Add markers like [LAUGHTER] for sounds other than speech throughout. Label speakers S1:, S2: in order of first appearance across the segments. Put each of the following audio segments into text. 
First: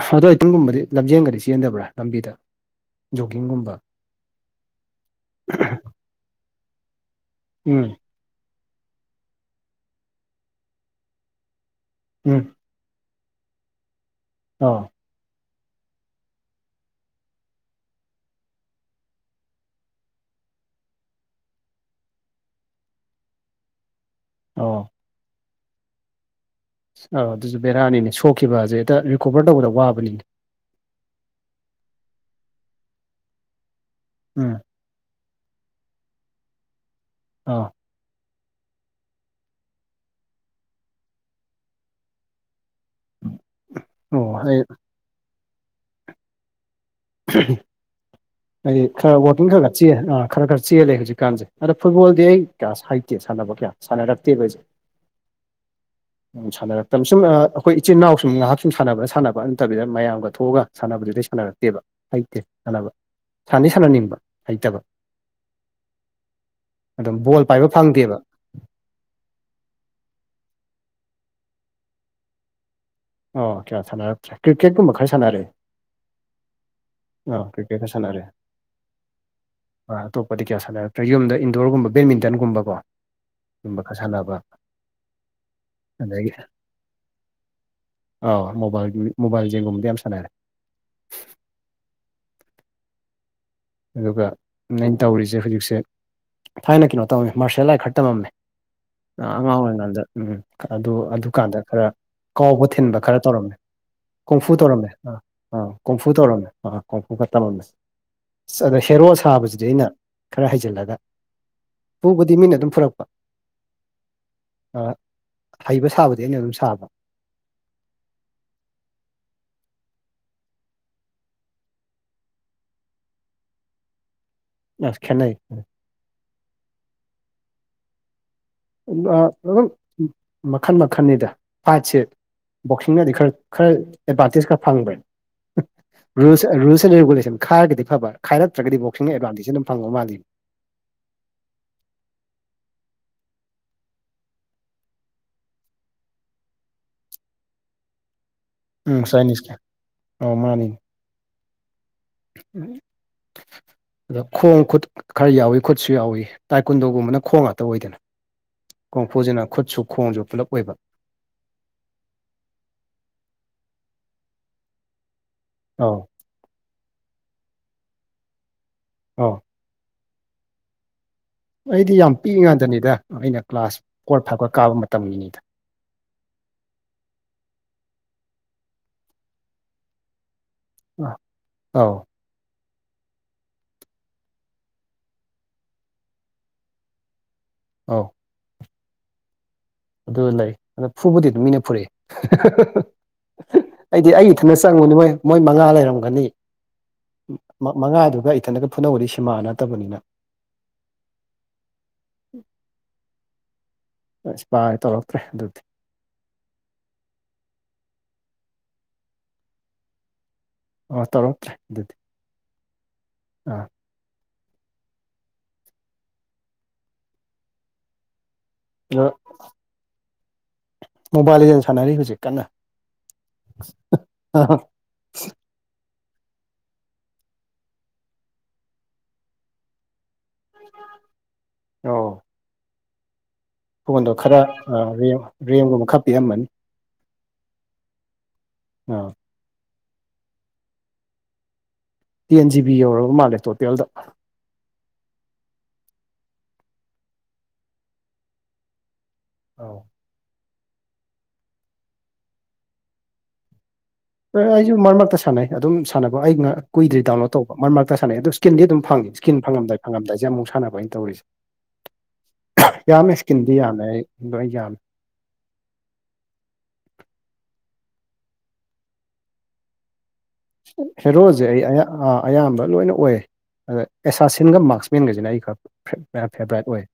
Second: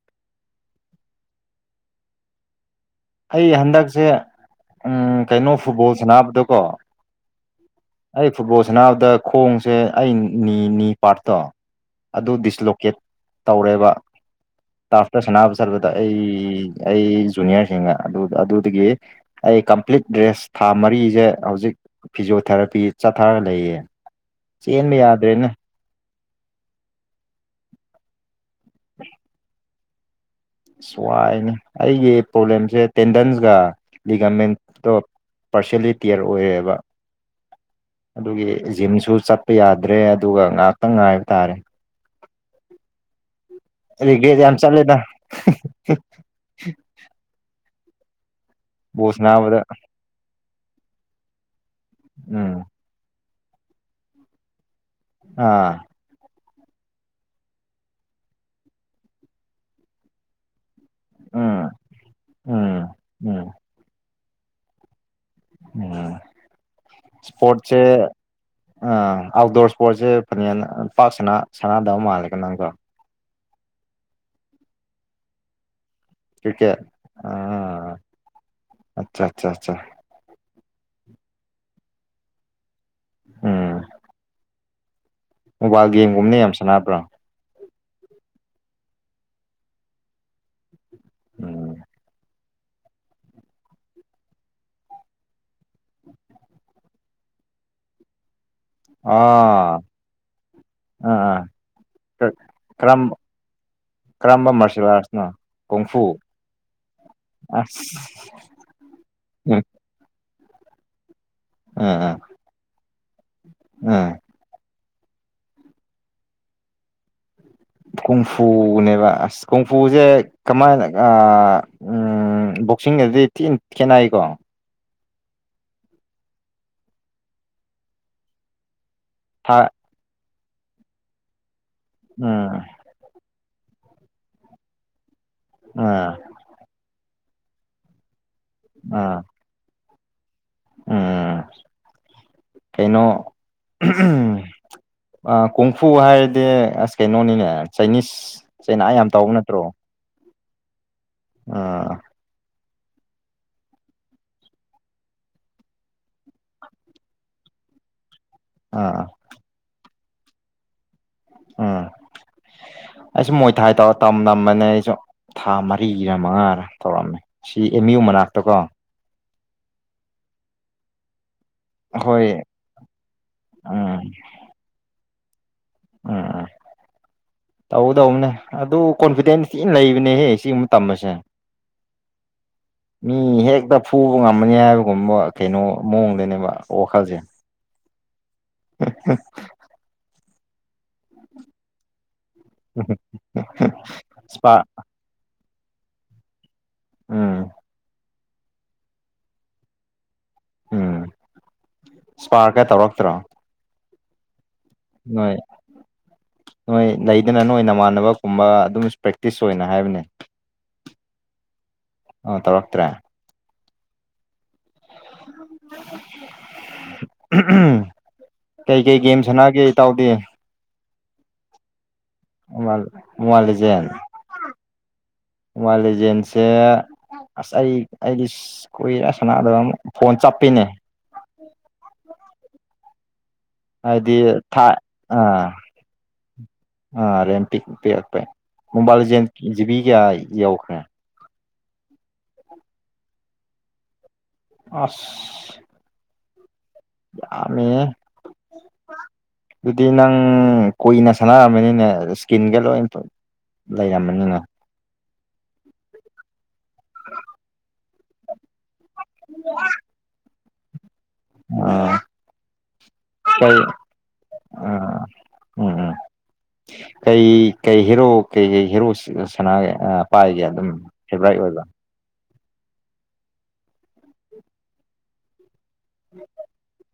S1: ꯑ ꯑꯗꯣ ꯑꯩꯇꯤꯡꯒꯨꯝꯕꯗꯤ ꯂꯝꯖꯦꯟꯒꯗꯤ ꯆꯦꯟꯗꯕ꯭ꯔꯥ ꯂꯝꯕꯤꯗ
S2: ꯑꯩ
S1: ꯖꯣꯒꯤꯡꯒꯨꯝꯕ
S2: ꯍꯟꯗꯛꯁꯦ ꯎꯝ ꯀꯩꯅꯣ ꯐꯨꯠꯕꯣꯜ ꯁꯥꯟꯅꯕꯗꯣ ꯀꯣ
S1: ꯎꯝ
S2: ꯑꯩ ꯐꯨꯠꯕꯣꯜ ꯁꯅꯥꯅꯕꯗ ꯈꯣꯡꯁꯦ ꯑꯩ ꯅꯤꯅꯤ ꯄꯥꯔꯠꯇꯣ ꯑꯗꯨ
S1: ꯎꯝ
S2: ꯗꯤꯁꯂꯣꯀꯦꯠ ꯇꯧꯔꯦꯕ
S1: ꯑꯥꯎ
S2: ꯏꯁꯇꯥꯐꯇ ꯁꯥꯟꯅꯕ ꯆꯠꯄꯗ ꯑꯩ ꯑꯩ ꯖꯨꯅꯤꯌꯔꯁꯤꯡ ꯑꯗꯨ ꯑꯗꯨꯗꯒꯤ ꯑꯩ ꯀꯝꯄ꯭ꯂꯤꯠ ꯔꯦꯁ ꯊꯥ ꯃꯔꯤꯁꯦ ꯍꯧꯖꯤꯛ ꯐꯤꯖꯣꯊꯦꯔꯥꯄꯤ ꯆꯠꯊꯔꯒ ꯂꯩꯌꯦ
S1: ꯑꯧ
S2: ꯆꯦꯟꯕ ꯌꯥꯗ꯭ꯔꯦꯅꯦ
S1: ꯑꯧ ꯑꯗꯨꯁꯨ ꯕꯦꯔꯥꯅꯤꯅꯦ ꯁꯣꯛꯈꯤꯕ ꯍꯥꯢꯁꯦ ꯍꯦꯛꯇ ꯔꯤꯀꯣꯕꯥꯔ ꯇꯧꯕꯗ ꯋꯥꯕꯅꯤꯅꯦ
S2: ꯑꯁ ꯋꯥꯏꯅꯦ ꯑꯩꯒꯤ ꯄ꯭ꯔꯣꯕ꯭ꯂꯦꯝꯁꯦ ꯇꯦꯟꯗꯟꯁꯒ ꯂꯤꯒꯃꯦꯟ
S1: ꯎꯝ
S2: ꯑꯣ ꯄꯥꯔꯁꯅꯦꯜꯂꯤ ꯇꯤꯌꯔ ꯑꯣꯏꯌꯦꯕ
S1: ꯑꯥ
S2: ꯑꯗꯨꯒꯤ ꯖꯤꯝꯁꯨ ꯆꯠꯄ ꯌꯥꯗ꯭ꯔꯦ ꯑꯗꯨꯒ ꯉꯥꯏꯍꯥꯛꯇꯪ ꯉꯥꯏꯕ ꯇꯥꯔꯦ
S1: ꯑꯣ
S2: ꯑꯦꯒꯦꯠ ꯌꯥꯝ
S1: ꯑꯩ
S2: ꯆꯂꯦꯗ
S1: ꯍꯥꯏꯗꯤ
S2: ꯕꯣꯜ
S1: ꯈꯔ ꯋꯥꯋꯀꯤꯡ ꯈꯔ
S2: ꯁꯥꯟꯅꯕꯗ
S1: ꯈꯔ ꯆꯦꯂꯦ ꯑꯥ ꯈꯔ ꯈꯔ ꯆꯦꯜꯂꯦ ꯍꯧꯖꯤꯛꯀꯥꯟꯁꯦ ꯑꯗꯣ ꯐꯨꯠꯕꯣꯜꯗꯤ ꯑꯩ
S2: ꯎꯝ
S1: ꯀꯌꯥ ꯍꯩꯇꯦ ꯁꯥꯟꯅꯕ ꯀꯌꯥ ꯁꯥꯟꯅꯔꯛꯇꯦꯕ ꯑꯩꯁꯨ
S2: ꯑꯥ
S1: ꯎ ꯁꯥꯟꯅꯔꯛꯇ ꯁꯨꯝ ꯑꯩꯈꯣꯏ ꯏꯆꯤꯟꯜ ꯏꯅꯥꯎꯨꯝ ꯉꯥꯏꯍꯥꯛ ꯁꯨꯝ ꯁꯥꯟꯅꯕ꯭ꯔꯥ ꯁꯥꯟꯅꯕꯥ ꯅꯠꯇꯕꯤꯗ ꯃꯌꯥꯝꯒ ꯊꯣꯛꯑꯒ ꯁꯥꯟꯅꯕꯗꯨꯗꯩ
S2: ꯎꯝ
S1: ꯁꯥꯟꯅꯔꯛꯇꯦꯕ ꯍꯩꯇꯦ
S2: ꯎꯝ
S1: ꯁꯥꯟꯅꯕ
S2: ꯎꯝ
S1: ꯁꯥꯟꯗꯤ ꯁꯥꯟꯅꯅꯤꯡꯕ ꯍꯩꯇꯕ
S2: ꯎꯝ
S1: ꯑꯗꯨꯝ ꯕꯣꯜ ꯄꯥꯏꯕ ꯐꯪꯗꯦꯕ
S2: ꯑ ꯑꯥꯎꯠꯗꯣꯔ ꯏꯁꯄꯣꯔꯠꯁꯦ ꯐꯅꯦꯛ ꯄꯥꯛ ꯁ ꯁꯥꯟꯅꯗꯕ ꯃꯥꯜꯂꯦꯒ ꯅꯪꯗꯣ
S1: ꯑꯣ ꯀꯌꯥ ꯁꯥꯟꯅꯔꯛꯇꯔꯦ ꯀ꯭ꯔꯤꯀꯦꯠꯀꯨꯝꯕ ꯈꯔ ꯁꯥꯟꯅꯔꯛꯑꯦ ꯑꯥ ꯀ꯭ꯔꯤꯀꯦꯀ ꯁꯅꯔꯦ
S2: ꯑꯠꯆꯥ ꯑꯠꯆꯥ ꯑꯠꯆꯥ
S1: ꯑ ꯑꯇꯣꯞ ꯀꯣꯗꯤ ꯀꯌꯥ ꯁꯥꯟꯅꯔꯛꯇ꯭ꯔꯦ ꯌꯨꯝꯗ ꯏꯟꯗꯣꯔꯒꯨꯝꯕ ꯕꯦꯗꯃꯤꯟꯇꯟꯒꯨꯝꯕꯀꯣ
S2: ꯎꯝ
S1: ꯁꯤꯒꯨꯝꯕ ꯈꯔ ꯁꯥꯟꯅꯕ
S2: ꯃꯣꯕꯥꯏꯜ ꯒꯦꯝꯒꯨꯝꯕꯅꯦ ꯌꯥꯝ ꯁꯥꯟꯅꯕ꯭ꯔ
S1: ꯑ ꯃꯣꯕꯥꯏꯜꯒꯤ ꯃꯣꯕꯥꯏꯜ ꯂꯤꯖꯦꯟꯒꯨꯝꯕꯗꯤ ꯌꯥꯝ ꯁꯥꯟꯅꯔꯦ
S2: ꯎꯝ
S1: ꯑꯗꯨꯒ ꯅꯩꯅ ꯇꯧꯔꯤꯖꯦ ꯍꯧꯖꯤꯛꯁꯦ ꯊꯥꯏꯅ ꯀꯩꯅꯣ ꯇꯧꯔꯝꯃꯦ ꯃꯥꯔꯁꯤꯌꯦꯜ ꯑꯥꯔꯠ ꯈꯔ ꯇꯝꯃꯝꯃꯦ ꯑ ꯑꯉꯥꯡ
S2: ꯑꯥ
S1: ꯑꯣꯏꯔꯤꯉꯩꯗ ꯎꯝ ꯑꯗꯨ
S2: ꯑꯥ ꯑꯥ
S1: ꯑꯗꯨꯀꯥꯟꯗ ꯈꯔ ꯀꯥꯎꯕ ꯊꯤꯟꯕ
S2: ꯀꯔꯝ
S1: ꯈꯔ ꯇꯧꯔꯝꯃꯦ
S2: ꯀꯔꯝꯕ
S1: ꯀꯣꯡꯐꯨ
S2: ꯃꯥꯔꯁꯦꯜ
S1: ꯇꯧꯔꯝꯃꯦ ꯑꯥ
S2: ꯑꯥꯔꯠꯁꯅꯣ
S1: ꯑꯥ ꯀꯣꯡꯐꯨ ꯇꯧꯔꯝꯃꯦ ꯑꯥ ꯀꯣꯡꯐꯨ ꯈ ꯇꯝꯃꯝꯃꯦ
S2: ꯑꯁ
S1: ꯑꯗ ꯍꯦꯔꯣ
S2: ꯎꯝ
S1: ꯁꯥꯕꯁꯤꯗꯤ ꯑꯩꯅ ꯈꯔ ꯍꯩꯖꯤꯜꯂꯒ
S2: ꯑꯥ ꯑꯥ
S1: ꯐꯨꯕꯗꯤ ꯃꯤꯅ ꯑꯗꯨꯝ ꯐꯨꯔꯛꯄ
S2: ꯑꯥ
S1: ꯑꯥ ꯍꯩꯕ ꯁꯥꯕꯗꯤ ꯑꯩꯅ ꯑꯗꯨꯝ ꯁꯥꯕ
S2: ꯀꯨꯝꯐꯨꯅꯦꯕ ꯑꯁ ꯀꯨꯝꯐꯨꯖꯦ ꯀꯃꯥꯏꯅ ꯑꯥ ꯎꯝ ꯎꯝ ꯕꯣꯛꯁꯤꯡꯒꯗꯤ ꯊꯤꯅ ꯈꯦꯠꯅꯩꯀꯣ
S1: ꯑꯁ ꯈꯦꯠꯅꯩ ꯎꯝ ꯑ
S2: ꯊꯥ
S1: ꯑꯗꯨꯝ ꯃꯈꯜ ꯃꯈꯜꯅꯤꯗ ꯐꯥꯏꯠꯁꯦ
S2: ꯎꯝ
S1: ꯕꯣꯛꯁꯤꯡꯅꯗꯤ ꯈꯔ ꯈꯔ ꯑꯦꯠꯕꯟꯇꯦꯖ ꯈ ꯐꯪꯕꯅꯦ
S2: ꯑꯥ
S1: ꯔꯨꯜꯁ ꯔꯨꯜꯁ ꯑꯦꯟ ꯔꯤꯒꯨꯂꯦꯁꯟ ꯈꯔꯒꯗꯤꯐꯕ ꯈꯥꯏꯔꯛꯇ꯭ꯔꯒꯗꯤ ꯕꯣꯛꯁꯤꯡꯅ
S2: ꯑꯥ
S1: ꯑꯦꯗꯚꯥꯟꯇꯦꯖ ꯑꯗꯨꯝ ꯐꯪꯕ ꯃꯥꯜꯂꯤ
S2: ꯎꯝ ꯀꯩꯅꯣ ꯑꯥ ꯀꯣꯡꯐꯨ ꯍꯥꯏꯔꯗꯤ ꯑꯁ ꯀꯩꯅꯣꯅꯤꯅꯦ ꯆꯥꯏꯅꯤꯁ ꯆꯩꯅꯥ
S1: ꯎꯝ
S2: ꯌꯥꯝ ꯇꯧꯕ
S1: ꯆꯥꯏꯅꯤꯁꯀꯤ
S2: ꯅꯠꯇ꯭ꯔꯣ
S1: ꯑꯧ ꯃꯅꯤꯅꯦ
S2: ꯑꯥ
S1: ꯎꯝ ꯑꯗ ꯈꯣꯡ ꯈꯨꯠ ꯈꯔ ꯌꯥꯎꯋꯤ ꯈꯨꯠꯁꯨ ꯌꯥꯎꯋꯤ ꯇꯥꯏꯀꯨꯟꯗꯣꯒꯨꯝꯕꯅ ꯈꯣꯡ ꯉꯥꯛꯇ ꯑꯣꯏꯗꯅ
S2: ꯑꯥ
S1: ꯀꯣꯡꯐꯨꯁꯤꯅ ꯈꯨꯠꯁꯨ ꯈꯣꯡꯁꯨ ꯄꯨꯂꯞ ꯑꯣꯏꯕ
S2: ꯎꯝ ꯑꯩꯁꯨ ꯃꯣꯏ ꯊꯥꯏ ꯇꯧꯔ ꯇꯝ ꯅꯝꯕꯅꯦ ꯑꯩꯁꯨ ꯊꯥ
S1: ꯑꯧ
S2: ꯃꯔꯤꯒꯤꯔ ꯃꯉꯥꯔ ꯇꯧꯔꯝꯃꯦ ꯁꯤ ꯑꯦꯝ ꯌꯨ ꯃꯅꯥꯛꯇ ꯀꯣ
S1: ꯑꯥ ꯑꯩꯗꯤ ꯌꯥꯝ
S2: ꯑꯩꯈꯣꯏ
S1: ꯄꯤꯛꯏꯉꯩꯗꯅꯤꯗ ꯑꯩꯅ ꯀ꯭ꯂꯥꯁ
S2: ꯎꯝ
S1: ꯐꯣꯔ ꯐꯥꯏꯞ ꯀꯥꯕ ꯃꯇꯝꯒꯤꯅꯤꯗ
S2: ꯎꯝ ꯎꯝ ꯇꯧꯒꯗꯧꯅꯦ ꯑꯗꯨ ꯀꯣꯟꯐꯤꯗꯦꯟꯁ ꯊꯤꯟ ꯂꯩꯕꯅꯦꯍꯦ ꯁꯤ ꯇꯝꯕꯖꯦ
S1: ꯑꯧ
S2: ꯃꯤ ꯍꯦꯛꯇ ꯐꯨꯕ ꯉꯝꯃꯅꯤ ꯍꯥꯏꯕꯒꯨꯝꯕ ꯀꯩꯅꯣ ꯃꯑꯣꯡꯗꯅꯦꯕ ꯋꯥꯈꯜꯖꯦ
S1: ꯑꯧ
S2: [UNINTELLIGIBLE]
S1: ꯑꯗꯨ ꯂꯩ ꯑꯗꯣ ꯐꯨꯕꯗꯤ ꯑꯗꯨꯝ ꯃꯤꯅ ꯐꯨꯔꯛꯑꯦ ꯑꯩꯗꯤ ꯑꯩ ꯏꯊꯟ
S2: ꯏꯁꯄꯥ
S1: ꯆꯪꯕꯅꯦ ꯃꯣꯏ ꯃꯣꯏ ꯃꯉꯥ ꯂꯩꯔꯝꯒꯅꯤ
S2: ꯎꯝ
S1: ꯃꯛ ꯃꯉꯥꯗꯨꯒ ꯏꯊꯟꯗꯒ ꯐꯨꯅꯧꯋꯣꯗꯤ ꯁꯤꯃꯥ ꯅꯠꯇꯕꯅꯤꯅ
S2: ꯎꯝ ꯏꯁꯄꯥꯔꯀ ꯇꯧꯔꯛꯇ꯭ꯔꯣ
S1: ꯁꯄꯥꯥꯏ
S2: ꯅꯣꯏ ꯅꯣꯏ ꯂꯩꯗꯅ ꯅꯣꯏ ꯅꯃꯥꯟꯅꯕ ꯀꯨꯝꯕ ꯑꯗꯨꯝ ꯏꯁꯄꯦꯛꯇꯤꯁ ꯑꯣꯏꯅ ꯍꯥꯏꯕꯅꯦ
S1: ꯑꯣ ꯇꯧꯔꯛꯇ꯭ꯔꯦ ꯑꯗꯨꯗꯤ
S2: ꯑꯥ ꯇꯧꯔꯛꯇ꯭ꯔꯦ
S1: ꯑꯥ
S2: [UNINTELLIGIBLE] ꯀꯩ ꯀꯩ
S1: ꯑꯗꯣ
S2: ꯒꯦꯝ ꯁꯥꯟꯅꯒꯦ ꯏꯇꯥꯎꯗꯤ
S1: ꯃꯣꯕꯥꯏꯜ ꯂꯤꯖꯦꯟ ꯁꯥꯟꯅꯔꯤ ꯍꯧꯖꯤꯛ ꯀꯟꯅ
S2: ꯃꯣꯕꯥꯏꯜ ꯃꯣꯕꯥꯏꯜ ꯂꯤꯖꯦꯟ ꯃꯣꯕꯥꯏꯂꯤꯖꯦꯟꯁꯦ ꯑꯁ ꯑꯩ ꯑꯩꯗꯤ ꯀꯨꯏꯔꯦ ꯁꯟꯅꯥꯗꯕ ꯑꯃꯨꯛ ꯐꯣꯟ ꯆꯞꯄꯤꯅꯦ
S1: ꯑꯣ ꯐꯣꯟꯗꯣ
S2: ꯍꯥꯏꯗꯤ
S1: ꯈꯔ
S2: ꯊꯥ
S1: ꯑꯥ ꯔꯦꯝ
S2: ꯑꯥ
S1: ꯔꯦꯝꯒꯨꯝꯕ ꯈꯔ ꯄꯤꯑꯝꯃꯅꯤ
S2: ꯑꯥ ꯔꯦꯝ ꯄꯤꯛ ꯄꯤꯄꯦ ꯃꯣꯕꯥꯏꯜ
S1: ꯑꯥ
S2: ꯂꯤꯖꯦꯜ ꯖꯤꯕꯤ ꯀꯌꯥ ꯌꯧꯈ꯭ꯔꯦ
S1: ꯇꯦꯟ ꯖꯤ ꯕꯤ ꯌꯧꯔꯕ ꯃꯥꯜꯂꯦ ꯇꯣꯇꯦꯜꯗ
S2: ꯑꯁ ꯌꯥꯝꯃꯤꯍꯦ ꯑꯗꯨꯗꯤ ꯅꯪ ꯅꯪ ꯀꯨꯏꯅ ꯁꯥꯟꯅꯔꯝꯃꯅꯤꯅꯦ ꯏꯁꯀꯤꯟꯒ ꯂꯣꯏꯅ ꯂꯩꯔꯝꯃꯤ
S1: [UNINTELLIGIBLE] ꯃꯔꯛ ꯃꯔꯛꯇ ꯁꯥꯟꯅꯩ ꯑꯗꯨꯝ ꯁꯥꯅꯕ ꯑꯩ ꯀꯨꯏꯗ꯭ꯔꯤ ꯗꯥꯎꯟꯂꯣꯗ ꯇꯧꯕ ꯃꯔꯛ ꯃꯔꯛꯇ ꯁꯥꯟꯅꯩ ꯑꯗꯨ ꯁ꯭ꯀꯤꯟꯗꯤ ꯑꯗꯨꯝ ꯐꯪꯏ ꯁ꯭ꯀꯤꯟ ꯐꯪꯂꯝꯗꯥꯏ ꯐꯪꯉꯝꯗꯥꯏꯖꯦ ꯑꯃꯨꯛ ꯁꯥꯟꯅꯕ ꯑꯩꯅ ꯇꯧꯔꯤꯖꯦ
S2: ꯑꯥ
S1: ꯌꯥꯝꯃꯦ
S2: ꯀꯩ
S1: ꯏꯁꯀꯤꯟꯗꯤ ꯌꯥꯝꯃꯦ ꯑꯩ ꯂꯣꯏ ꯌꯥꯝꯃꯦ
S2: ꯑꯥ ꯎꯝ ꯎꯝ ꯀꯩ ꯀꯩ ꯍꯦꯔꯣ ꯀꯩ ꯀꯩ ꯍꯤꯔꯣ ꯁꯅꯥꯒꯦ ꯑꯥ ꯄꯥꯏꯒꯦ ꯑꯗꯨꯝ ꯐꯦꯚꯣꯔꯥꯏꯠ
S1: ꯍꯦꯔꯣꯖꯦ ꯑꯩ
S2: ꯑꯣꯏꯕ
S1: ꯑꯌꯥ ꯑꯥ ꯑꯌꯥꯝꯕ ꯂꯣꯏꯅ ꯑꯣꯏ ꯑꯗ ꯑꯦꯁꯥꯁꯤꯟꯒ ꯃꯥꯔꯁꯃꯦꯟꯒꯁꯤꯅ ꯑꯩ ꯈꯔ ꯐꯦ ꯐꯦꯕ꯭ꯔꯥꯏꯠ ꯑꯣꯏ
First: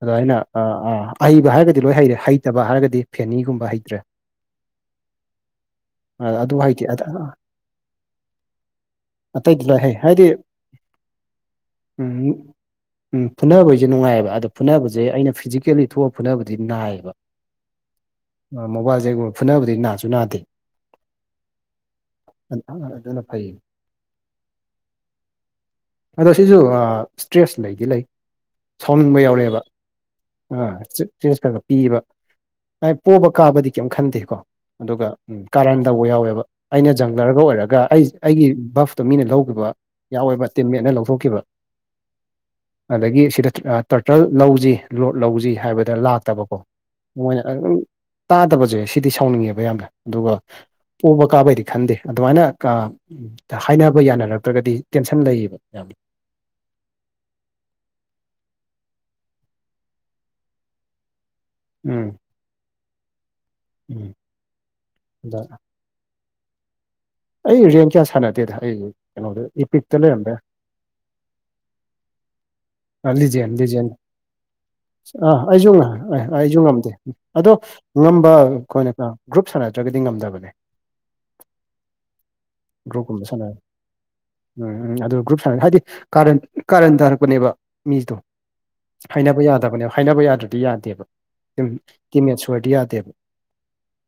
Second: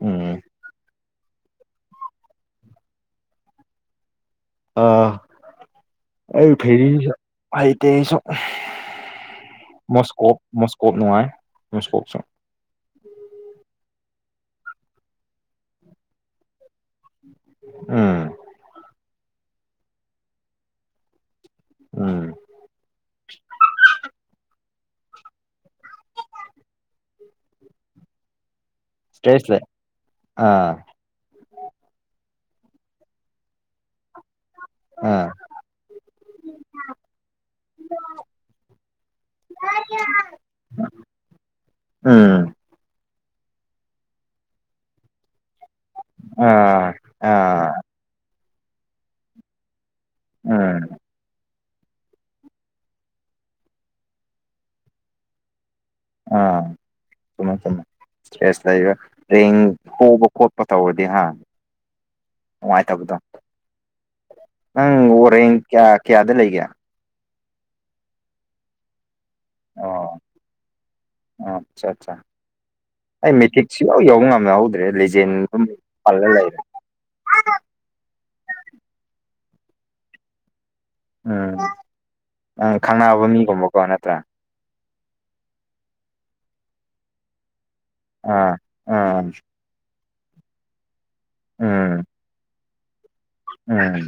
S1: ꯑꯗꯣ
S2: ꯎꯝ
S1: ꯑꯩꯅ ꯑꯥ ꯑꯥ ꯑꯍꯩꯕ ꯍꯥꯏꯔꯒꯗꯤ ꯂꯣꯏ ꯍꯩꯔꯦ ꯍꯩꯇꯕ ꯍꯥꯏꯔꯒꯗꯤ ꯐꯦꯅꯤꯒꯨꯝꯕ ꯍꯩꯇ꯭ꯔꯦ
S2: ꯑꯥ
S1: ꯑ-
S2: ꯑꯩ
S1: ꯑꯗꯨ ꯍꯩꯇꯦ
S2: ꯐꯦꯔꯤꯖꯦ
S1: ꯑꯗ-
S2: ꯍꯩꯇꯦ ꯑꯩꯖꯨ
S1: ꯑꯇꯩꯗꯤ ꯂꯣꯏ ꯍꯩ ꯍꯥꯏꯗꯤ
S2: ꯃꯣꯁꯀꯣꯞ ꯃꯣꯁꯀꯣꯞ ꯅꯨꯡꯉꯥꯏ ꯃꯣꯁꯀꯣꯞꯁꯨ
S1: ꯎꯝ ꯎꯝ ꯐꯨꯅꯕꯩꯖꯦ ꯅꯨꯡꯉꯥꯏꯑꯕ ꯑꯗꯣ ꯐꯨꯅꯕꯖꯦ ꯑꯩꯅ ꯐꯤꯖꯤꯀꯦꯜꯂꯤ ꯊꯣꯛꯑꯒ ꯐꯨꯅꯕꯗꯤ ꯅꯥꯏꯌꯦꯕ
S2: ꯎꯝ
S1: ꯃꯣꯕꯥꯏꯜꯂꯤꯖꯦꯜꯒꯨꯝꯕ ꯐꯨꯅꯕꯗꯤ ꯅꯥꯖꯨ ꯅꯥꯗꯦ
S2: ꯎꯝ
S1: ꯑꯗꯨꯅ ꯐꯩ ꯑꯗꯣ ꯁꯤꯖꯨ ꯁ꯭ꯇ꯭ꯔꯦꯁ ꯂꯩꯗꯤ ꯂꯩ ꯁꯥꯎꯅꯤꯡꯕ
S2: ꯏꯁꯇ꯭ꯔꯦꯁ
S1: ꯌꯥꯎꯔꯛꯑꯦꯕ
S2: ꯂꯩ
S1: ꯑꯥ ꯆꯥ ꯏꯁꯇ꯭ꯔꯦꯁ ꯈꯔꯒ ꯄꯤꯕ ꯍꯥꯏ ꯄꯣꯕ ꯀꯥꯕꯗꯤ ꯀꯔꯤꯝ ꯈꯟꯗꯦꯀꯣ ꯑꯗꯨꯒ
S2: ꯑꯥ
S1: ꯀꯔꯟ ꯇꯧꯕ ꯌꯥꯎꯋꯦꯕ ꯑꯩꯅ ꯖꯪꯒ꯭ꯂꯔꯒ ꯑꯣꯏꯔꯒ ꯑꯩ ꯑꯩꯒꯤ ꯚꯞꯇꯣ ꯃꯤꯅ ꯂꯧꯒꯤꯕ ꯌꯥꯎꯋꯦꯕ ꯇꯤꯝ ꯃꯠꯅ ꯂꯧꯊꯣꯛꯈꯤꯕ
S2: ꯎꯝ
S1: ꯑꯗꯒꯤ ꯁꯤꯗ ꯇꯥꯔꯇꯜ ꯂꯧꯖꯤ ꯂꯣꯠ ꯂꯧꯖꯤ ꯍꯥꯏꯕꯗ ꯂꯥꯛꯇꯕꯀꯣ
S2: ꯑꯥ
S1: ꯃꯣꯏꯅ
S2: ꯑꯥ
S1: ꯑꯗꯨꯝ ꯇꯥꯗꯕꯖꯦ ꯁꯤꯗꯤ ꯁꯥꯎꯅꯤꯡꯉꯦꯕ ꯌꯥꯝꯅ ꯑꯗꯨꯒ
S2: ꯎꯝ
S1: ꯄꯣꯕ ꯀꯥꯕꯩꯗꯤ ꯈꯟꯗꯦ ꯑꯗꯨꯃꯥꯏꯅ ꯀꯥ ꯍꯥꯏꯅꯕ ꯌꯥꯅꯔꯛꯇ꯭ꯔꯒꯗꯤ ꯇꯦꯟꯁꯟ ꯂꯩꯌꯦꯕ ꯌꯥꯝꯅ
S2: ꯑꯥ ꯆꯨꯝꯃꯦ ꯆꯨꯝꯃꯦ ꯑꯁꯇ꯭ꯁꯦꯁ ꯂꯩꯔ ꯍꯌꯦꯡ ꯐꯨꯕ ꯈꯣꯠꯄ ꯇꯧꯔꯗꯤ ꯍꯥ
S1: ꯎꯝ
S2: ꯅꯨꯡꯉꯥꯏꯇꯕꯗꯣ
S1: ꯎꯝ
S2: ꯅꯪ ꯋꯥꯔꯦꯟ ꯀꯌꯥ ꯀꯌꯥꯗ ꯂꯩꯒꯦ
S1: ꯑꯩ ꯔꯦꯡꯛ ꯀꯌꯥ ꯁꯥꯟꯅꯗꯦꯗ ꯑꯩ ꯀꯩꯅꯣꯗ ꯏꯄꯤꯛꯇ
S2: ꯑꯣ
S1: ꯂꯩꯔꯝꯕ ꯌꯥꯏ
S2: ꯑꯣ ꯑꯆꯥ ꯆꯥ ꯑꯩ
S1: ꯂꯤꯖꯦꯟ
S2: ꯃꯦꯊꯤꯛ
S1: ꯂꯤꯖꯦꯟ
S2: ꯁꯨꯛꯌꯧ ꯌꯧꯕ ꯉꯝꯍꯧꯗ꯭ꯔꯦ ꯂꯦꯖꯦꯟ
S1: ꯑꯥ
S2: ꯑꯗꯨꯝ
S1: ꯑꯩꯁꯨ ꯉ-
S2: ꯄꯜꯂ
S1: ꯑꯩ-
S2: ꯂꯩꯔꯦ
S1: ꯑꯩꯁꯨ ꯉꯝꯗꯦ ꯑꯗꯣ ꯉꯝꯕ ꯑꯩꯈꯣꯏꯅꯀ ꯒ꯭ꯔꯨꯞ ꯁꯥꯟꯅꯗ꯭ꯔꯒꯗꯤ ꯉꯝꯗꯕꯅꯦ
S2: ꯎꯝ ꯑꯥ ꯈꯪꯅꯕ
S1: ꯒ꯭ꯔꯨꯞꯀꯨꯝꯕ ꯁꯥꯟꯅ
S2: ꯃꯤꯒꯨꯝꯕꯀꯣ ꯅꯠꯇ꯭ꯔꯥ
S1: ꯎꯝ ꯎꯝ ꯑꯗꯨ ꯒ꯭ꯔꯨꯞ ꯁꯟꯅ ꯍꯥꯏꯗꯤ ꯀꯥꯔꯟ ꯀꯥꯔꯟ ꯇꯥꯔꯛꯄꯅꯦꯕ ꯃꯤꯖꯗꯣ
S2: ꯑꯥ ꯑꯥ
S1: ꯍꯥꯏꯅꯕ ꯌꯥꯗꯕꯅꯦ ꯍꯥꯏꯅꯕ ꯌꯥꯗ꯭ꯔꯗꯤ ꯌꯥꯗꯦꯕ ꯑꯗꯨꯨꯝ ꯇꯤꯝꯃꯦꯠ ꯁꯣꯏꯔꯗꯤ ꯌꯥꯗꯦꯕ
S2: ꯑꯥꯝ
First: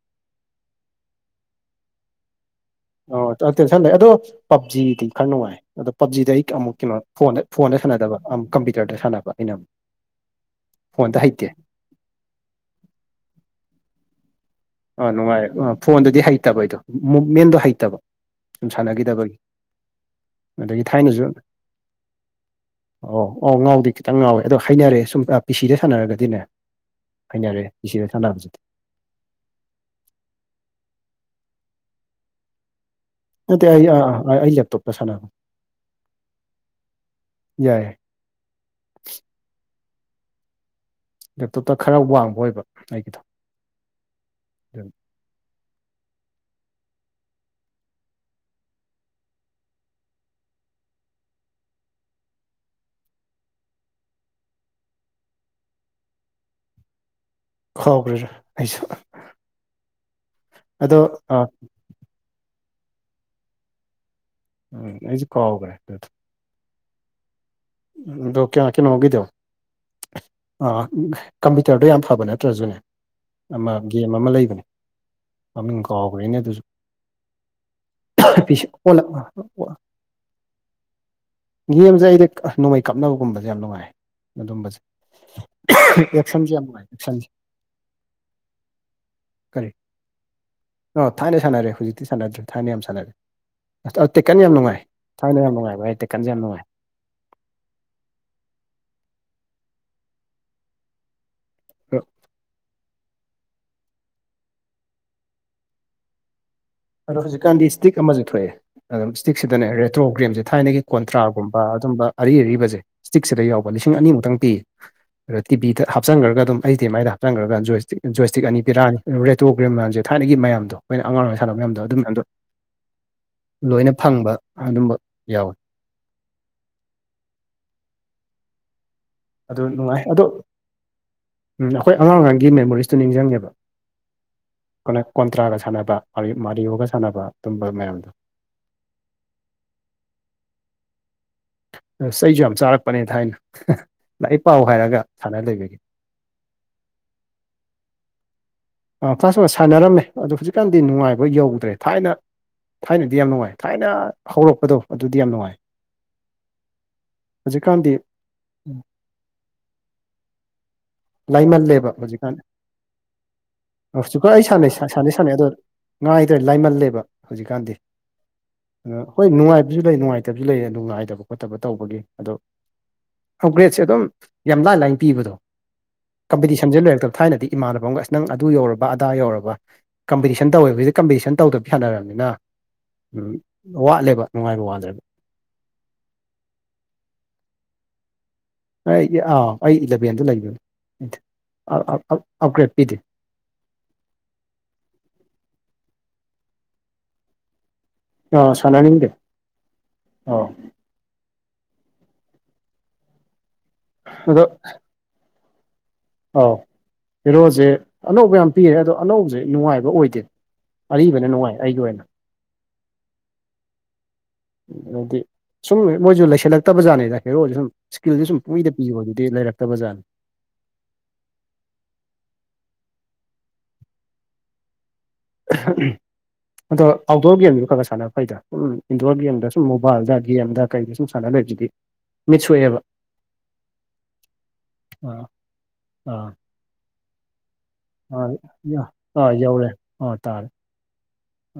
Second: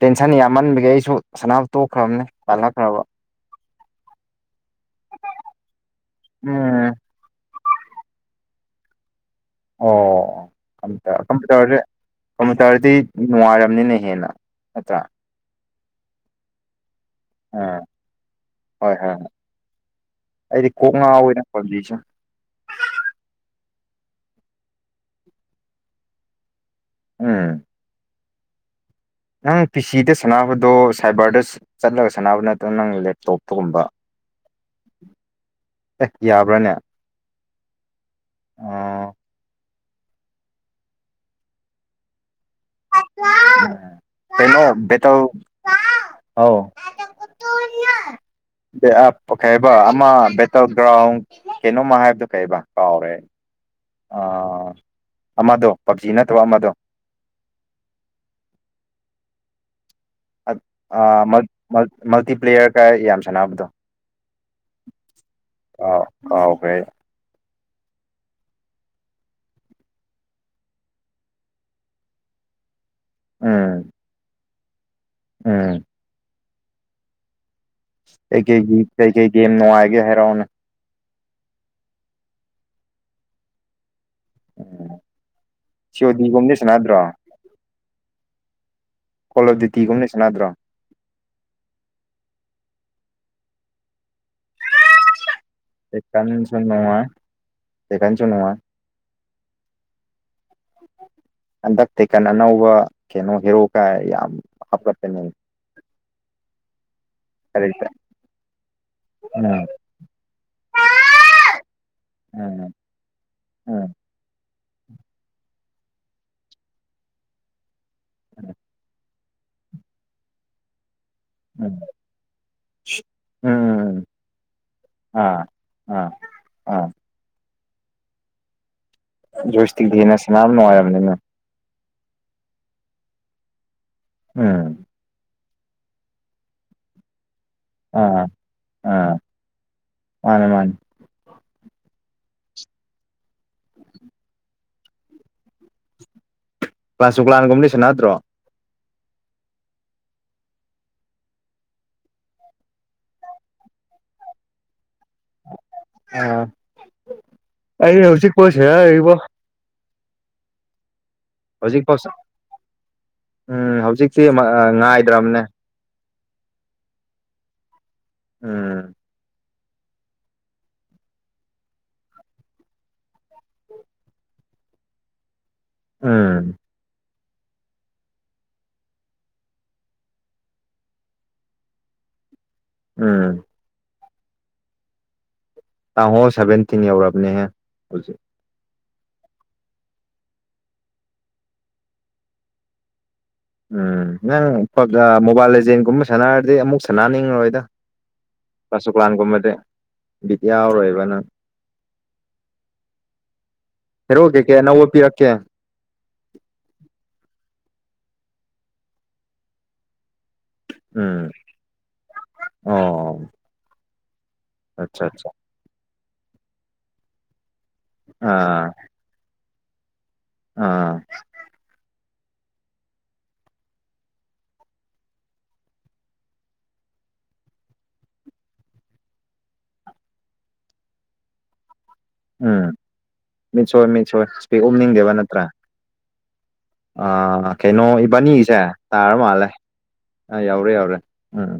S2: ꯇꯦꯟꯁꯟ ꯌꯥꯝꯃꯟꯕꯒꯤ ꯑꯩꯁꯨ ꯁꯅꯥꯕ ꯇꯣꯛꯈ꯭ꯔꯝꯅꯦ ꯇꯜꯂꯛꯈ꯭ꯔꯕ
S1: ꯑꯣ ꯇꯥ ꯇꯦꯟꯁꯟ ꯂꯩ ꯑꯗꯣ ꯄꯞꯖꯤꯗꯤ ꯈꯔ ꯅꯨꯡꯉꯥꯏ ꯑꯗꯣ ꯄꯞꯖꯤꯗ ꯑꯩ ꯑꯃꯨꯛ
S2: ꯎꯝ
S1: ꯀꯩꯅꯣ ꯐꯣꯟꯗ ꯐꯣꯟꯗ ꯁꯥꯟꯅꯗꯕ ꯑꯝ ꯀꯝꯄ꯭ꯌꯨꯇꯔꯗ ꯁꯥꯟꯅꯕ ꯑꯩꯅ ꯑꯃꯨꯛ
S2: ꯑꯣ
S1: ꯐꯣꯟꯗ
S2: ꯀꯝꯄꯨꯇꯔ
S1: ꯍꯩꯇꯦ
S2: ꯀꯝꯄꯨꯇꯔꯖꯦ ꯀꯝꯄꯨꯇꯔꯗꯤ ꯅ ꯅꯨꯡꯉꯥꯏꯔꯝꯅꯤꯅꯦ ꯍꯦꯟꯅ ꯅꯠꯇ꯭ꯔꯥ
S1: ꯑꯥ ꯅꯨꯡꯉꯥꯏꯔꯦ ꯑ ꯐꯣꯟꯗꯨꯗꯤ ꯍꯩꯇꯕ ꯑꯩꯗꯣ ꯃꯨꯞꯃꯦꯟꯗꯣ
S2: ꯑꯥ
S1: ꯍꯩꯇꯕ ꯁꯨꯝ
S2: ꯍꯣꯏ ꯍꯣꯏ ꯍꯣꯏ
S1: ꯁꯥꯟꯅꯒꯤꯗꯕꯒꯤ
S2: ꯑꯩꯗꯤ ꯀꯣꯛ ꯉꯥꯎ ꯋꯦꯅꯥ ꯄꯞꯖꯤꯁꯦ
S1: ꯑꯣ ꯑꯣ ꯉꯥꯎꯗꯤ ꯈꯤꯇꯪ ꯉꯥꯎꯋꯦ ꯑꯗꯣ ꯍꯩꯅꯔꯦ ꯁꯨꯝ ꯄꯤ ꯁꯤꯗ ꯁꯥꯟꯅꯔꯒꯗꯤꯅꯦ ꯍꯩꯅꯔꯦ
S2: ꯎꯝ
S1: ꯄꯤꯁꯤꯗ ꯁꯥꯟꯅꯕꯗꯨꯗꯤ
S2: ꯅꯪ ꯄꯤ ꯁꯤꯗ ꯁꯥꯟꯅꯕꯗꯣ ꯁꯥꯏꯕꯔꯗ ꯁꯁ ꯆꯠꯂꯒ ꯁꯥꯟꯅꯕ ꯅꯠꯇ꯭ꯔꯣ ꯅꯪ ꯂꯦꯞ__
S1: ꯅꯠꯇꯦ ꯑꯩ ꯑꯥ ꯑꯥ ꯑꯩ ꯂꯦꯞꯇꯣꯞꯇ ꯁꯥꯟꯕꯅꯤ
S2: ꯑꯦ ꯌꯥꯕ꯭ꯔꯥꯅꯦ
S1: ꯌꯥꯏ
S2: ꯑꯣ
S1: ꯂꯦꯞꯇꯣꯞꯇ ꯈꯔ ꯋꯥꯡꯕ ꯑꯣꯏꯕ ꯑꯩꯒꯤꯗꯣ
S2: ꯄꯥꯎ ꯄꯥꯎ ꯀꯩꯅꯣ ꯕꯦꯇꯜ ꯄꯥꯎ ꯍꯥꯎ ꯑꯗꯥ__ ꯀꯥ ꯆꯠꯇꯣꯏꯅꯣ ꯀꯩ ꯑꯥꯞ ꯀꯩꯕ ꯑꯃ ꯕꯦꯇꯜ ꯒ꯭ꯔꯥꯎꯟ ꯀꯩꯅꯣꯝꯃ ꯍꯥꯏꯕꯗꯣ ꯀꯩꯕ ꯀꯥꯎꯔꯦ ꯑꯩ ꯑꯥ ꯑꯃꯗꯣ ꯄꯞꯖꯤ ꯅꯠꯇꯕ ꯑꯃꯗꯣ
S1: ꯀꯥꯎꯒꯔꯦ ꯑꯩꯁꯨ
S2: ꯑꯠ ꯑꯥ ꯃꯜ ꯃꯜ ꯃꯜꯇꯤꯄ꯭ꯂꯦꯌꯔꯒ ꯌꯥꯝ ꯁꯥꯟꯅꯕꯗꯣ
S1: ꯎꯝ ꯑꯩꯖꯨ ꯀꯥꯎꯒ꯭ꯔꯦ
S2: ꯑꯥꯎ
S1: ꯑꯗꯣ
S2: ꯀꯥꯎꯈ꯭ꯔꯦ
S1: ꯎꯝ ꯗꯣ ꯀꯤꯌꯥ ꯀꯩꯅꯣꯒꯤꯗꯣ ꯑꯥ ꯎꯝ ꯀꯝꯄ꯭ꯌꯨꯇꯔꯗꯣ ꯌꯥꯝ ꯐꯕ ꯅꯠꯇ꯭ꯔꯖꯨꯅꯦ ꯑꯃ
S2: ꯎꯝ
S1: ꯒꯦꯝ ꯑꯃ ꯂꯩꯕꯅꯦ
S2: ꯎꯝ
S1: ꯃꯃꯤꯡ ꯀꯥꯎꯒ꯭ꯔꯦꯅꯦ ꯑꯗꯨꯖꯨ
S2: ꯀꯩ ꯀꯩꯒꯤ ꯀꯩ ꯀꯩ ꯒꯦꯝ ꯅꯨꯡꯉꯥꯏꯒꯦ ꯍꯥꯏꯔꯛꯑꯣꯅꯦ
S1: ꯒꯦꯝꯁꯦ ꯑꯩꯗꯤ ꯑꯥ ꯅꯣꯡꯃꯩ ꯀꯥꯞꯅꯕꯒꯨꯝꯕꯁꯦ ꯌꯥꯝ ꯅꯨꯡꯉꯥꯏ ꯑꯗꯨꯝꯕꯖꯦ
S2: ꯁꯤꯑꯣꯗꯤꯒꯨꯝꯗꯤ ꯁꯥꯟꯅꯗ꯭ꯔꯣ
S1: ꯑꯦꯛꯁꯟꯁꯦ
S2: ꯀꯣꯂꯔ ꯗꯤꯇꯤꯒꯨꯝꯗꯤ ꯁꯟꯅꯗ꯭ꯔꯣ
S1: ꯑꯣ ꯊꯥꯏꯅ ꯁꯥꯟꯅꯔꯦ ꯍꯧꯖꯤꯛꯇꯤ ꯁꯥꯟꯅꯗ꯭ꯔꯦ ꯊꯥꯏꯅ ꯌꯥꯝ ꯁꯥꯟꯅꯔꯦ ꯑꯁ ꯇꯦꯀꯟ ꯌꯥꯝ ꯅꯨꯡꯉꯥꯏ ꯊꯥꯏꯅ ꯌꯥꯝ ꯅꯨꯡꯉꯥꯏ ꯍꯥꯏ
S2: ꯇꯦꯀꯟ
S1: ꯇꯦꯛꯀꯟꯁꯦ ꯌꯥꯝ
S2: ꯁꯨ ꯅꯨꯉꯥꯏ ꯇꯦꯀꯟꯁꯨ ꯅꯨꯉꯥꯏ ꯍꯟꯗꯛ
S1: ꯑꯗꯣ
S2: ꯇꯦꯛꯀꯟ ꯑꯅꯧꯕ ꯀꯩꯅꯣ ꯍꯦꯔꯣ ꯀꯥꯏ ꯌꯥꯝ ꯍꯥꯞꯀꯠꯄꯅꯤꯅꯦ
S1: ꯑꯗꯣ ꯍꯧꯖꯤꯛꯀꯥꯟꯗꯤ
S2: ꯀꯔꯦꯛꯇ
S1: ꯏꯁꯇꯤꯛ ꯑꯃꯖꯨ ꯊꯣꯛꯑꯦ ꯑꯗꯨꯝ
S2: ꯎꯝ
S1: ꯏꯁꯇꯤꯛꯁꯤꯗꯅꯦ ꯔꯦꯇ꯭ꯔꯣꯒ꯭ꯔꯦꯝꯖꯦ ꯊꯥꯏꯅꯒꯤ ꯀꯣꯟꯇ꯭ꯔꯥꯒꯨꯝꯕ ꯑꯗꯨꯝꯕ ꯑꯔꯤ
S2: ꯎꯝ
S1: ꯑꯔꯤꯕꯖꯦ ꯁ꯭ꯇꯤꯛꯁꯤꯗ ꯌꯥꯎꯕ
S2: ꯎꯝ
S1: ꯂꯤꯁꯤꯡ ꯑꯅꯤꯃꯨꯛꯇꯪ ꯄꯤ ꯔꯥ ꯇꯤ ꯚꯤꯗ ꯍꯥꯞꯆꯟꯒ꯭ꯔꯒ ꯑꯗꯨꯝ ꯍꯩꯁ ꯗꯤ ꯑꯦꯝ ꯑꯥꯏꯗ ꯍꯥꯞꯆꯟꯒ꯭ꯔꯥꯒ ꯖꯣꯏꯁꯇꯤꯛ ꯖꯣꯏꯁꯇꯤꯛ ꯑꯅꯤ ꯄꯤꯔꯛꯑꯅꯤ ꯔꯦꯇꯣꯒ꯭ꯔꯦꯝ ꯃꯌꯥꯝꯁꯦ ꯊꯥꯏꯅꯒꯤ ꯃꯌꯥꯝꯗꯣ ꯑꯩꯈꯣꯏꯅ ꯑꯉꯥꯡ ꯑꯣꯏ ꯁꯥꯟꯅꯕ ꯃꯌꯥꯝꯗꯣ
S2: ꯎꯝ
S1: ꯑꯗꯨ ꯃꯌꯥꯝꯗꯣ ꯂꯣꯏꯅ
S2: ꯎꯝ
S1: ꯐꯪꯕ ꯑꯗꯨꯝꯕ
S2: ꯑꯥ
S1: ꯌꯥꯎꯋꯦ
S2: ꯑꯥ ꯑꯥ
S1: ꯑꯗꯨ
S2: ꯖꯣꯏꯁꯇꯤꯛ
S1: ꯅꯨꯡꯉꯥꯏ
S2: ꯗꯦꯅꯥ
S1: ꯑꯗꯣ
S2: ꯁꯥꯟꯅꯕ ꯅꯨꯡꯉꯥꯏꯔꯕꯅꯤꯅꯦ
S1: ꯎꯝ ꯑꯩꯈꯣꯏ ꯑꯉꯥꯡ ꯑꯣꯏꯔꯤꯉꯩꯒꯤ ꯃꯦꯃꯣꯔꯤꯁꯇꯣ ꯅꯤꯡꯁꯤꯡꯉꯦꯕ
S2: ꯎꯝ
S1: ꯑꯩꯈꯣꯏꯅ ꯀꯣꯟꯇ꯭ꯔꯥꯒ ꯁꯥꯟꯅꯕ ꯃꯥꯔꯤ ꯃꯥꯔꯤꯌꯣꯒ ꯁꯥꯟꯅꯕ ꯑꯗꯨꯝꯕ ꯃꯌꯥꯝꯗꯣ
S2: ꯑꯥ ꯑꯥ ꯃꯥꯟꯅꯦ ꯃꯥꯟꯅꯦ
S1: ꯑꯁ ꯑꯩꯁꯨ ꯌꯥꯝ ꯆꯥꯔꯛꯄꯅꯦ ꯊꯥꯏꯅ ꯂꯥꯏꯔꯤꯛ ꯄꯥꯎ ꯍꯥꯏꯔꯒ ꯁꯥꯟꯅ ꯂꯩꯕꯒꯤ
S2: ꯀ꯭ꯂꯥꯁ ꯑꯣꯐ ꯀꯂꯥꯟꯒꯨꯝꯕꯗꯤ ꯁꯥꯟꯅꯗ꯭ꯔꯣ
S1: ꯑꯥ ꯀ꯭ꯂꯥꯁ ꯑꯣ ꯁꯥꯟꯅꯔꯝꯃꯦ ꯑꯗꯣ ꯍꯧꯖꯤꯛꯀꯥꯟꯗꯤ ꯅꯨꯡꯉꯥꯏꯕ ꯌꯧꯗ꯭ꯔꯦ ꯊꯥꯏꯅ ꯊꯥꯏꯅꯗꯤ ꯌꯥꯝ ꯅꯨꯡꯉꯥꯏ ꯊꯥꯏꯅ ꯍꯧꯔꯛꯄꯗꯣ ꯑꯗꯨꯗꯤ ꯌꯥꯝ ꯅꯨꯡꯉꯥꯏ
S2: ꯑꯥ
S1: ꯍꯧꯖꯤꯛꯀꯥꯟꯗꯤ
S2: ꯑꯩꯗꯤ ꯍꯧꯖꯤꯛꯄꯣ ꯁꯥꯟꯅ ꯂꯩꯔꯤꯕꯣ
S1: ꯂꯥꯏꯃꯜꯂꯦꯕ
S2: ꯍꯧꯖꯤꯛꯐꯥꯎ
S1: ꯍꯧꯖꯤꯛꯀꯥꯟ
S2: ꯎꯝ ꯍꯧꯖꯤꯛꯇꯤ
S1: ꯍꯧꯖꯤꯛꯀꯥꯟ ꯑꯩ ꯁꯥꯟꯅꯩ ꯁꯥ ꯁꯥꯟꯅꯗꯤ ꯁꯥꯟꯅꯩ
S2: ꯉꯥꯏꯗ꯭ꯔꯕꯅꯦ
S1: ꯑꯗꯣ ꯉꯥꯏꯗ ꯂꯥꯏꯃꯜꯂꯦꯕ ꯍꯧꯖꯤꯛꯀꯥꯟꯗꯤ
S2: ꯎꯝ
S1: ꯑꯥ ꯍꯣꯏ ꯅꯨꯡꯉꯥꯏꯕꯁꯨ ꯂꯩ ꯅꯨꯡꯉꯥꯏꯇꯕꯁꯨ ꯂꯩ ꯑꯗꯨ ꯉꯥꯏꯗꯕ ꯈꯣꯠꯇꯕ ꯇꯧꯕꯒꯤ ꯑꯗꯣ ꯑꯞꯒ꯭ꯔꯦꯗꯁꯦ ꯑꯗꯨꯝ ꯌꯥꯝ ꯂꯥꯏ ꯂꯥꯏꯅ ꯄꯤꯕꯗꯣ
S2: ꯎꯝ
S1: ꯀꯝꯄꯤꯇꯤꯁꯟꯖꯦ ꯂꯩꯔꯛꯇꯕ ꯊꯥꯏꯅꯗꯤ ꯏꯃꯥꯟꯅꯕ ꯑꯃꯒ ꯑꯁ ꯅꯪ ꯑꯗꯨ ꯌꯧꯔꯕ ꯑꯗꯥ ꯌꯧꯔꯕ ꯀꯝꯄꯤꯇꯤꯁꯟ ꯇꯧꯋꯦꯕ ꯁꯤꯗ ꯀꯝꯄꯤꯇꯤꯁꯟ ꯇꯧꯗꯕꯤ ꯁꯥꯟꯅꯔꯕꯅꯤꯅ ꯎꯝ ꯋꯥꯠꯂꯦꯕ ꯅꯨꯡꯉꯥꯢꯕ ꯋꯥꯠꯂꯦꯕ
S2: ꯇꯥꯃꯣ ꯁꯚꯦꯟꯇꯤꯟ ꯌꯧꯔꯕꯅꯦꯍꯦ ꯍꯧꯖꯤꯛ
S1: ꯑꯩꯗꯤ ꯑꯥꯎ ꯑꯩ ꯏꯂꯚꯦꯟꯗ ꯂꯩꯕꯅꯤ ꯑꯥ ꯑꯥ ꯑꯞ ꯑꯞꯒ꯭ꯔꯦꯗ ꯄꯤꯗꯦ
S2: ꯎꯝ ꯅꯪ ꯄꯞ ꯖꯥ ꯃꯣꯕꯥꯢꯜ ꯂꯦꯖꯦꯟꯒꯨꯝꯕ ꯁꯥꯟꯅꯔꯗꯤ ꯑꯃꯨꯛ ꯁꯥꯟꯅꯅꯤꯡꯉꯔꯣꯢꯗ ꯀ꯭ꯂꯥꯁ ꯑꯣꯐ
S1: ꯁꯥꯟꯅꯅꯤꯡꯗꯦ
S2: ꯀ꯭ꯂꯥꯟꯒꯨꯝꯕꯗꯤ ꯕꯤꯠ
S1: ꯑꯧ
S2: ꯌꯥꯎꯔꯣꯢꯕ ꯅꯪ ꯍꯦꯔꯣ
S1: ꯑꯗꯣ
S2: ꯖꯦꯀꯦꯠ ꯑꯅꯧꯕ ꯄꯤꯔꯛꯀꯦ
S1: ꯑꯧ ꯍꯦꯔꯣꯖꯦ ꯑꯅꯧꯕ ꯌꯥꯝ ꯄꯤꯌꯦ ꯑꯗꯣ ꯑꯅꯧꯕꯖꯦ ꯅꯨꯡꯉꯥꯢꯕ ꯑꯣꯢꯗꯦ
S2: ꯎꯝ
S1: ꯑꯔꯤꯕꯅ ꯅꯨꯡꯉꯥꯢ ꯑꯩꯒꯤ ꯑꯣꯢꯅ
S2: ꯑꯣ ꯑꯠꯆꯥ
S1: [UNINTELLIGIBLE]
S2: ꯑꯠꯆꯥ
S1: ꯁꯨꯝ ꯃꯣꯢꯖꯨ ꯂꯩꯁꯜꯂꯛꯇꯕ ꯖꯥꯠꯅꯤꯗ ꯍꯦꯔꯣꯖꯦ ꯁꯨꯝ ꯁ꯭ꯀꯤꯜꯖꯦ ꯁꯨꯝ
S2: ꯑꯥ
S1: ꯄꯨꯡꯄꯤꯗ ꯄꯤꯕꯖꯤꯗꯤ ꯂꯩꯔꯛꯇꯕ ꯖꯥꯠꯅꯤ
S2: ꯑꯥ
S1: ꯑꯍꯥ ꯎꯝ ꯑꯗꯣ ꯑꯥꯎꯠꯗꯣꯔ ꯒꯦꯝꯖꯨ ꯈꯔ ꯈꯔ ꯁꯥꯟꯅꯕ ꯐꯩꯗꯥ ꯁꯨꯝ ꯏꯟꯗꯣꯔ ꯒꯦꯝꯗ ꯁꯨꯝ ꯃꯣꯕꯥꯢꯜꯗ ꯒꯦꯝꯗ ꯀꯩꯗ ꯁꯨꯝ ꯁꯥꯟꯅ ꯂꯩꯕꯖꯤꯗꯤ
S2: ꯎꯝ ꯃꯤꯠ ꯁꯣꯛꯑꯦ ꯃꯤꯠ ꯁꯣꯛꯑꯦ ꯁ꯭ꯄꯦꯛ ꯎꯞꯅꯤꯡꯗꯦꯕ
S1: ꯑꯥ
S2: ꯅꯠꯇ꯭ꯔꯥ
S1: ꯑꯥ
S2: ꯑꯥ ꯀꯩꯅꯣ ꯏꯕꯥꯟꯅꯤꯒꯤꯖꯦ
S1: ꯑꯥ
S2: ꯇꯥꯔ
S1: ꯑꯥ
S2: ꯃꯥꯜꯂꯦ
S1: ꯌꯧꯔꯦ
S2: ꯑꯥ
S1: ꯇꯥꯔꯦ
S2: ꯌꯧꯔꯦ ꯌꯧꯔꯦ ꯎꯝ ꯎꯝ